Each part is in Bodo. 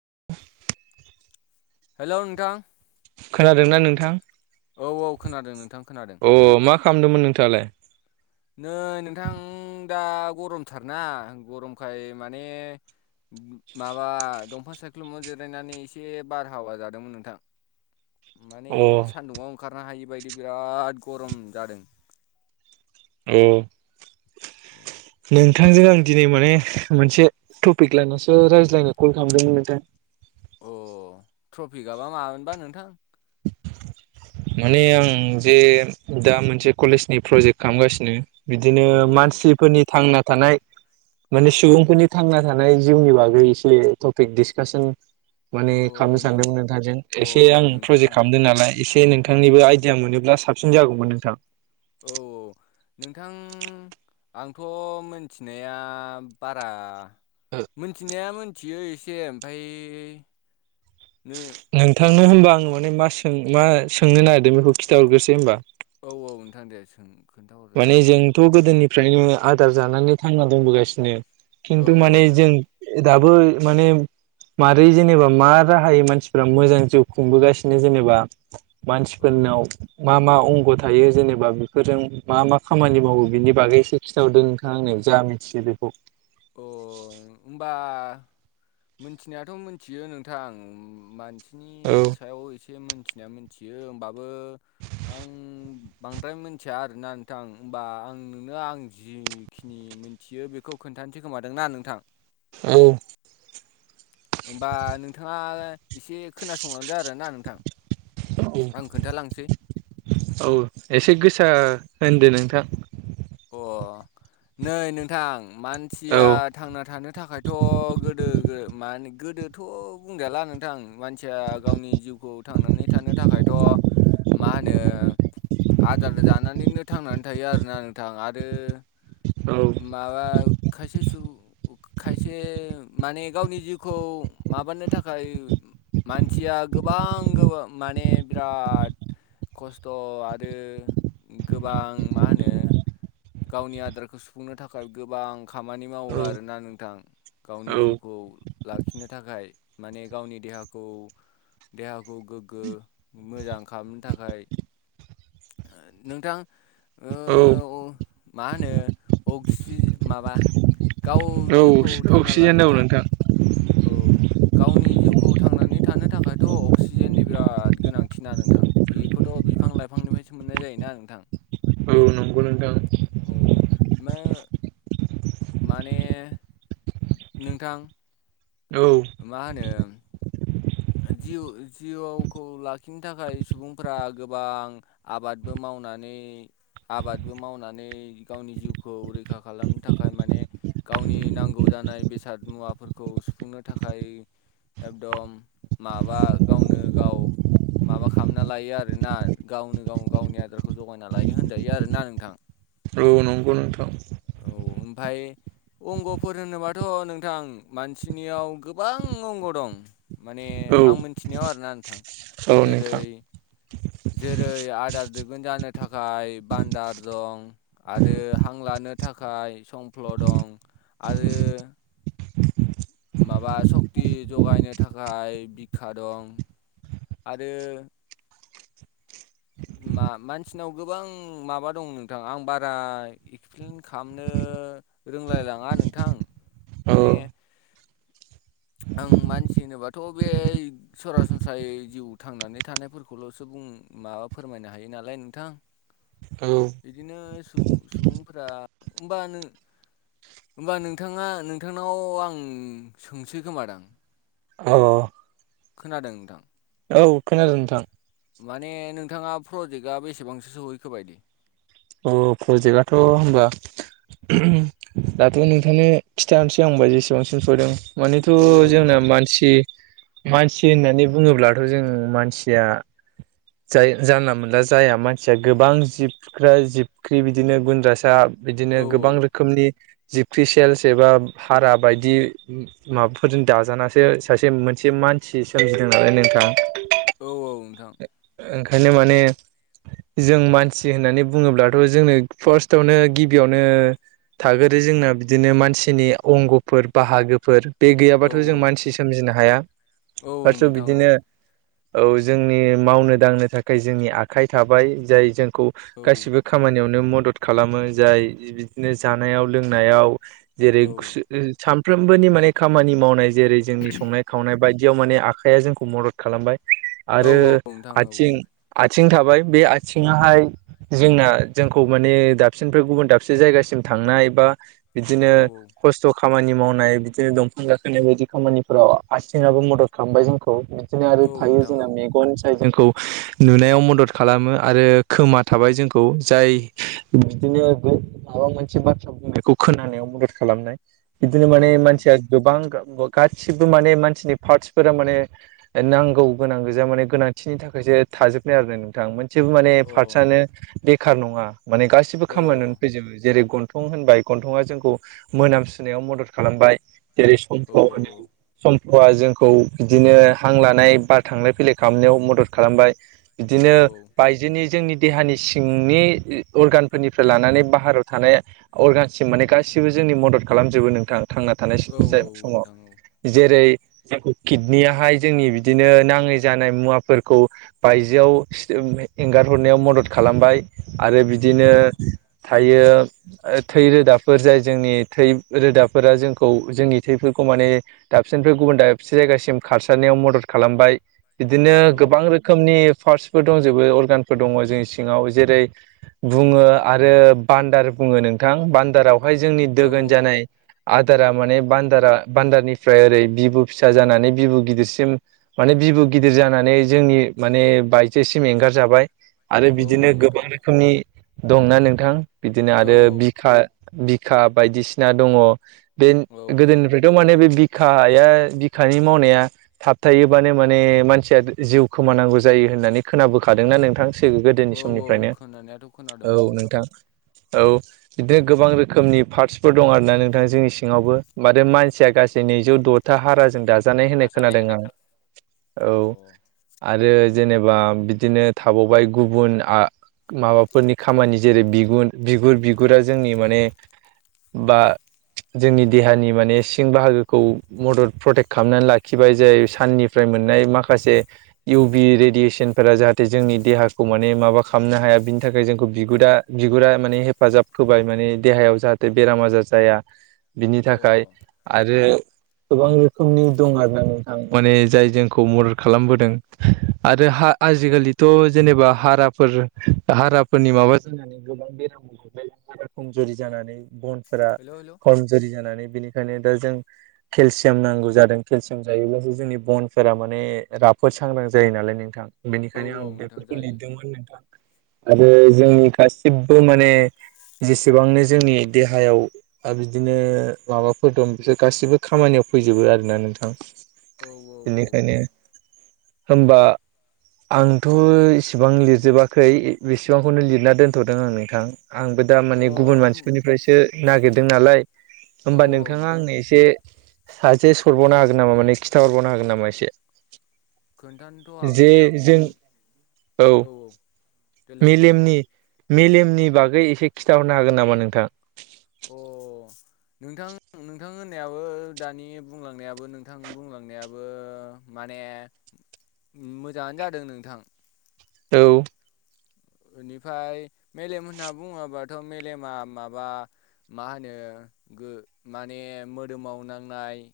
[inaudible] हेलौ नोंथां खोनादोंना नोंथां औ औ खोनादों नोंथां खोनादों अ मा खामदोंमोन नोंथाङालाय नै नोंथां दा गरमथारना गरमखाय माने माबा दंफां सायख्लुमाव जिरायनानै एसे बारहावा जादोंमोन नोंथां। [inaudible] माने सान्दुंङाव ओंखारनो हायि बायदि बिराद गरम जादों। औ [inaudible] नोंथांजों आं दिनै माने मोनसे टपिक लानासो रायज्लायनो कल खालामदोंमोन नोंथां। टफिक आबा मा मोनबा नोंथां? माने आं जे दा मोनसे कलेजनि प्रजेक्ट खालामगासिनो बिदिनो औ औ नोंथां मानसिफोरनि थांना थानाय माने सुबुंफोरनि थांना थानाय जिउनि बागै एसे टपिक डिसकासन माने अ खालामनो नों सानदोंमोन नोंथांजों अ एसे आं नोंथां प्रजेक्ट खालामदों नालाय एसे दे नोंथांनिबो आइदिया मोनोब्ला साबसिन जागौमोन नोंथां। ं औ नोंथां आंथ' मोन्थिनाया बारा मोन्थिनाया मोनथियो एसे ओमफ्राय नो सोंनो होमबा आङो माने मा सों मा सोंनो नागिरदों बेखौ खिथाहरग्रोसै होनबा? औ औ नोंथां दे सों खोन्थाहरजागोन माने जोंथ' गोदोनिफ्रायनो आदार जानानै थांना दंबोगासिनो औ खिन्थु औ माने नोंथां जों दाबो माने मारै जेनेबा मा राहायै मानसिफ्रा मोजां जिउ खुंबोगासिनो जेनेबा औ मानसिफोरनाव मा मा अंग' थायो जेनेबा बेफोरजों मा मा खामानि मावो बिनि बागैसे खिथाहरदो नोंथां आंनो जा मिथियो बेखौ। मोन्थिनायाथ' मोन्थियो नोंथां मानसिनि औ सायाव एसे मोन्थानाया मोन्थियो होमबाबो आं बांद्राय मोन्थिया आरोना नोंथां होमबा आं नोंनो आं जिखिनि मिन्थियो बेखौ खोन्थानोसै खोमादों ना नोंथां? औ होमबा नोंथाङा एसे खोनासंलांदो आरोना नोंथां। औ आं खोन्थालांसै औ एसे गोसा होनदो नोंथां। अह नै नोंथां मानसिया औ थांना थानो थाखायथ' गोदो मान गोदोथ' बुंजाला नोंथां मानसिया गावनि जिउखौ थांनानै थानो थाखायथ' मा होनो आदार जानानैनो थांनानै थायो आरोना। नोंथां आरो औ माबा खायसे सुबुं खायसे माने गावनि जिउखौ माबानो थाखाय मानसिया गोबां गो माने बिराद खस्थ' आरो गोबां मा होनो गावनि आदारखौ सुफुंनो थाखाय गोबां खामानि मावो आरोना नोंथां औ गावनि जिउखौ लाखिनो थाखाय माने गावनि देहाखौ देहाखौ गोग्गो मोजां खालामनो थाखाय। नोंथां औ। ओ मा होनो अक्सि माबा गाव औ जिउखौ थांना अक्सिजेन लानो औ थाखाय नोंथां [unintelligible] गावनि जिउखौ थांनानै थानो थाखायथ' अक्सिजेननि बिराद गोनांथिना नोंथां बेखौथ' बिफां लाइफांनिफ्रायसो मोननाय जायोना नोंथां। औ नंगौ। नोंथां अह। माने नोंथां औ मा होनो जिउ जिउखौ लाखिनो थाखाय सुबुंफोरा गोबां आबादबो मावो मावनानै आबादबो मावनानै गावनि जिउखौ रैखा खालामनो थाखाय माने गावनि नांगौ जानाय बेसाद मुवाफोरखौ सुफुंनो थाखाय एकदम माबा गावनो गाव माबा खालामना लायो आरोना गावनो गाव गावनि आदारखौ जगायना लायो होनजायो आरो ना नोंथां। औ नंगौ नोंथां। औ ओमफाय अंग'फोर होनोबाथ' नोंथां मानसिनियाव गोबां अंग' दं माने औ आं मोनथिनायाव आरोना नोंथां औ जेरै नोंथां जेरै आदार दोगोन जानो थाखाय बान्दार दं आरो हांलानो नो थाखाय सफ्ल दं आरो माबा सक्ति जगायनो थाखाय बिखा दं आरो मा-मानसिनाव गोबां माबा दं नोंथां आं बारा एक्सप्लेन खालामनो ओ रोंलायलाङा नोंथां औ माने आं मानसि होनोबाथ' बे सरासनस्रायै जिउ थांनानै थानायफोरखौल'सो बुं माबा फोरमायनो हायो नालाय नोंथां औ बिदिनो सुबुं सुबुंफोरा होमबानों होमबा नोंथाङा नोंथांनाव आं सोंसै खोमादां! औ खोनादों नोंथां? औ खोनादों नोंथां। माने नोंथाङा प्रजेक्टआ बेसेबांसो सहैखोबायदि? अह प्रजेक्टआथ' होनबा दाथ' नोंथांनो खिथानो हरनोसै होनबा जेसेबांसिम सहैदों। मानेथ' औ जोंना नोंथां मानसि मानसि होननानै बुंङोब्लाथ' जों मानसिया जाय जानला मानला जाया मानसिया गोबां जिब ओ जिबख्रि बिदिनो गुन्द्रासा बिदिनो औ औ गोबां रोखोमनि जिबख्रि सेलस एबा हारा बायदि माबाफोरजों दाजानासो सासे मोनसे मानसि सोमजिदों नालाय नोंथां औ औ नोंथां ओंखायनो माने जों मानसि होननानै बुङोब्लाथ' जोंनो फार्स्टआवनो गिबियावनो थागोरो जोंना बिदिनो मानसिनि अंगफोर बाहागोफोर बे औ गैयाबाथ' जों मानसि सोमजिनो हाया औ फार्स्टआव नोंथां औ बिदिनो औ जोंनि मावनो दांनो थाखाय जोंनि आखाइ थाबाय जाय जोंखौ औ गासिबो खामानियावनो म दद खालामो जाय बिदिनो जानायाव लोंनायाव जेरै औ खुसो ओ सानफ्रोमबोनि माने खामानि मावनाय जेरै जोंनि संनाय खावनाय बाय दियाव माने आखाइया जोंखौ मदद खालामबाय आरो औ औ नोंथां औ आथिं आथिं थाबाय बे आथिङाहाय जोंना जोंखौ माने दाबसेनिफ्राय गुबुन दाबसे जायगासिम था थांनाय बा औ बिदिनो खस्थ' खामानि मावनाय बिदिनो दंफां गाखोनाय बायदि खामानिफोराव आथिंङाबो मदद खामबाय जोंखौ बिदि आरो औ थायो नोंथां जोंना औ मेगन जोंखौ नुनायाव मदद खालामो आरो खोमा थाबाय जोंखौ जाय बिदिनो माबा मोनसे बाथ्रा बुंनायखौ खोनानायाव मदद खालामनाय बिदिनो औ माने मानसिया नोंथां गोबां गासिबो माने मानसिनि फार्टसफोरा माने नांगौ गोनां गोजा माने गोनांथिनि थाखायो थाजोबनाय आरो नोंथां मोनसे माने अ औ फारतसानो बेखार नङा माने गासिबो औ खामानियावनो फैजोबो जेरै गन गनथं होनबाय गन्थंआ जोंखौ मोनामसुनायाव मदद खालामबाय जेरै औ सम्फल होनो सम्फलआ जोंखौ बिदिनो हां लानाय बार थांलाय फैलाय खालामनायाव मदद खालामबाय बिदिनो बायजोनि जोंनि देहानि सिंनि ओ अरगानफोरनिफ्राय लानानै बाहाराव थानाय अरगानसिम माने गासिबो जों नि मदद खालामजोबो नोंथां। थांना थानाय औ जाय औ समाव नोंथां औ जेरै कितनियाहाय जोंनि बिदिनो नां गौ जानाय मुवाफोरखौ बायजोआव एंगारहरनायाव मदद खालामबाय। आरो औ बिदिनो नोंथां थायो ओ थै रोदाफोर जाय जोंनि थै रोदाफोरा जोंखौ जोंनि थैफोरखौ माने दाबसेनिफ्राय गुबुन दाबसे जायगासिम खारसारनायाव मदद खालामबाय। बिदिनो औ गोबां रोखोमनि पार्टसफोर दंजोबो अरगानफोर दंङ जोंनि सिङाव जेरै बुंङो आरो भानदार बुंङो नोंथां बान्दारावहाय जोंनि औ दोगोन औ जानाय नोंथां आदारा माने बान्दारा-बान्दारनिफ्राय ओरै बिबु फिसा जानानै बिबु गिदिरसिम माने बिबु गिदिर जानानै जोंनि माने बायजोसिम एंगारजाबाय आरो बिदिनो गोबां रोखोमनि दंना नोंथां बिदिनो औ आरो औ बिखा बिखा बायदिसिना दं बे औ औ गोदोनिफ्रायथ' माने बे बि बिखाया-बिखानि मावनाया थाबथायोबानो माने मानसिया जिउ खोमानांगौ जायो होननानै खोनाबोखादोंना नोंथां। औ गो-गोदोनि औ समनिफ्रायनो खोनानायाथ' औ खोनादोंमोन नोंथां औ बिदिनो गोबां रोखोमनि पार्टसफोर दं आरोना नोंथां जोंनि सिङावबो माने मानसिया गा सै नैजौ द'था हाराजों दा जानाय होननाय खोनादों आं अ औ आरो जेनेबा बिदिनो थाबावबाय गुबुन आ माबाफोरनि खामानि जेरै बिगुन-बिगुर-बिगुरा जोंनि माने बा जोंनि देहानि माने सिं बाहागोखौ मदद प्रटेक्ट खालामनानै लाखिबाय जाय साननि- निफ्राय मोननाय माखासे इउ भि रेडियेसनफोरा जाहाथे जोंनि देहाखौ माने माबा खालामनो हाया। बिनि थाखाय जोंखौ बिुगुदा बिगुरा माने हेफाजाब होबाय माने देहायाव जाहाथे बेराम आजार जाया बिनि अ थाखाय आरो गोबां रोखोमनि दं आरना नोंथां माने जाय जोंखौ मदद खालामबोदों आरो आजिखालिथ' जेनेबा हाराफोर हाराफोरनि माबा [inaudible] फोरा हेल' हेल' खमजुरि जानानै बेनिखायनो दा जों केलसियाम नांगौ जादों केलसियाम जायोब्लासो जोंनि बन सोरा माने राफोद सांग्रां जायो नालाय नोंथां औ बेनिखायनो आं औ नोंथां बेफोरखौ जायो लिरदोंमोन नोंथां आरो जोंनि गासिबो माने जेसेबांनो जोंनि देहायाव बिदिनो माबाफोर दं बिसोर गासिबो खामानियाव फैजोबो आरोना नोंथां औ औ बेनिखायनो होमबा आंथ' इसिबां लिरजोबाखै ए बेसेबांखौनो लिरना दोनथ'दों आं नोंथां आंबो दा अ माने गुबुन होम मानसिफोरनिफ्रायसो नागिरदों नालाय औ होमबा औ नोंथाङा नोंथां आंनो एसे साजेस्ट हरबावनो हागोन नामा, माने खिन्थाहरबावनो हागोन नामा? समायसे खोन्थानोथ' हागोन नोंथां नों औ देलाय बुंलाय नोंथां मेलेमनि मेलेम नि बागै एसे खिन्थााहरनो हागोन नामा नोंथां? अ नोंथां नोंथां होननायाबो दानि बुंलांनायाबो नोंथां बुंलांनायाबो मानि माने मोजाङानो जादों नोंथां। औ बेनिफ्राय मेलेम होनना बुङोबाथ' मेलेमा माबा मा होनो ओ माने मोदोमाव नांनाय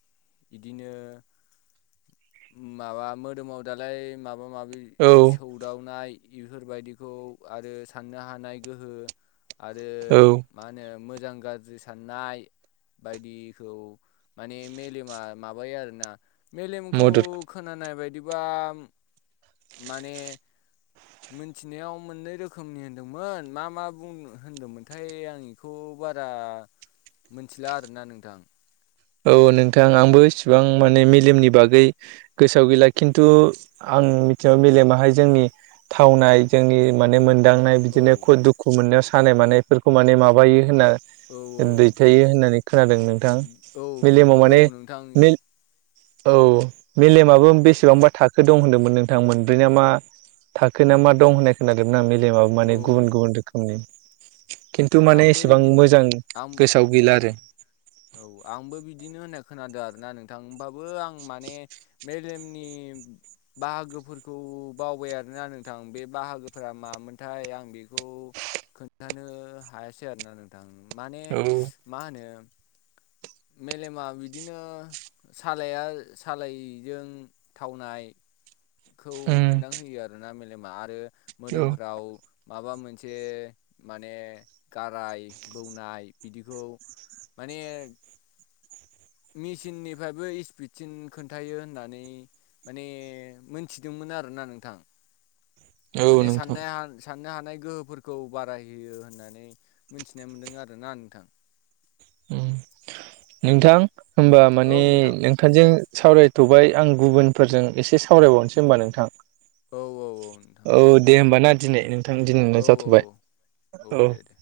बिदिनो माबा मोदोमाव दालाय माबा माबि औ सौदावनाय बेफोरबायदिखौ आरो साननो हानाय गोहो आरो औ मा होनो मो मोजां गाज्रि साननाय बायदिखौ माने मेलेमा माबायो आरोना मेल खौ मदद खोनानाय बायदिबा माने मोनथिनायाव मोननै रोखोमनि होनदोंमोन मा मा बुं होनदोंमोनथाय आं इखौ खौ बारा मिथिला आरोना नोंथां औ नोंथां आंबो इसिबां माने मेलेमनि बागै गोसोआव गैला खिन्थु आं आं मिथिनायाव मिलेमाहाय जोंनि थावनाय जोंनि माने मोन दांनाय औ बिदिनो खु दुखु मोननायाव सानाय मानायफोरखौ माने माबायो होनना औ दैथायो होननानै खोनादों नोंथां औ मेलेमाव औ माने नोंथां मे औ मेलेमाबो बि बेसेबांबा थाखो दं होनदोंमोन नोंथां मोनब्रै ना मा थाखोन ना मा दं होननाय खोनादोंमोन आं मिलेमाबो माने गुबुन औ गुबुन रोखोमनि खिन्थु माने आंबो एसेबां बिदिनो मोजां आंम गोसोआव उम गैला आरो उम औ आंबो बिदि बिदिनो होननाय खोनादों आरोना नोंथां हमबाबो आं माने मेलेमनि बाहागोफोरखौ बावबाय आरोना नोंथां बे बाहागोफोरा मामोनथाय आं बेखौ खोन्थानो हायासै आरोना नोंथां माने औ मा होनो मेलेमा बिदिनो सालाया सालायजों थावनाय [inaudible] खौ उम मोनदांहोयो आरोना मेलेमा आरो औ मोदोमफोराव माबा मोनसे माने गाराय बौनाय बिदिखौ माने मिसिननिफ्रायबो स्पिडसिन खोन्थायो होननानै माने मोनथिदोंमोन आरोना नोंथां औ माने नोंथां साननाय हान‌ साननो हानाय गोहोफोरखौ बाराय होयो होननानै मिथिनाय मोन्दों आरोना नोंथां। उम नोंथां होमबा औ माने नोंथां नोंथांजो सावरायथ'बाय आं गुबुनफोरजों एसे सावरायबावनोसै होमबा नोंथां औ औ औ नोंथां औ दे होमबा ना दिनै नों नोंथां औ दिनैना औ जाथ'बाय औ औ। दे दे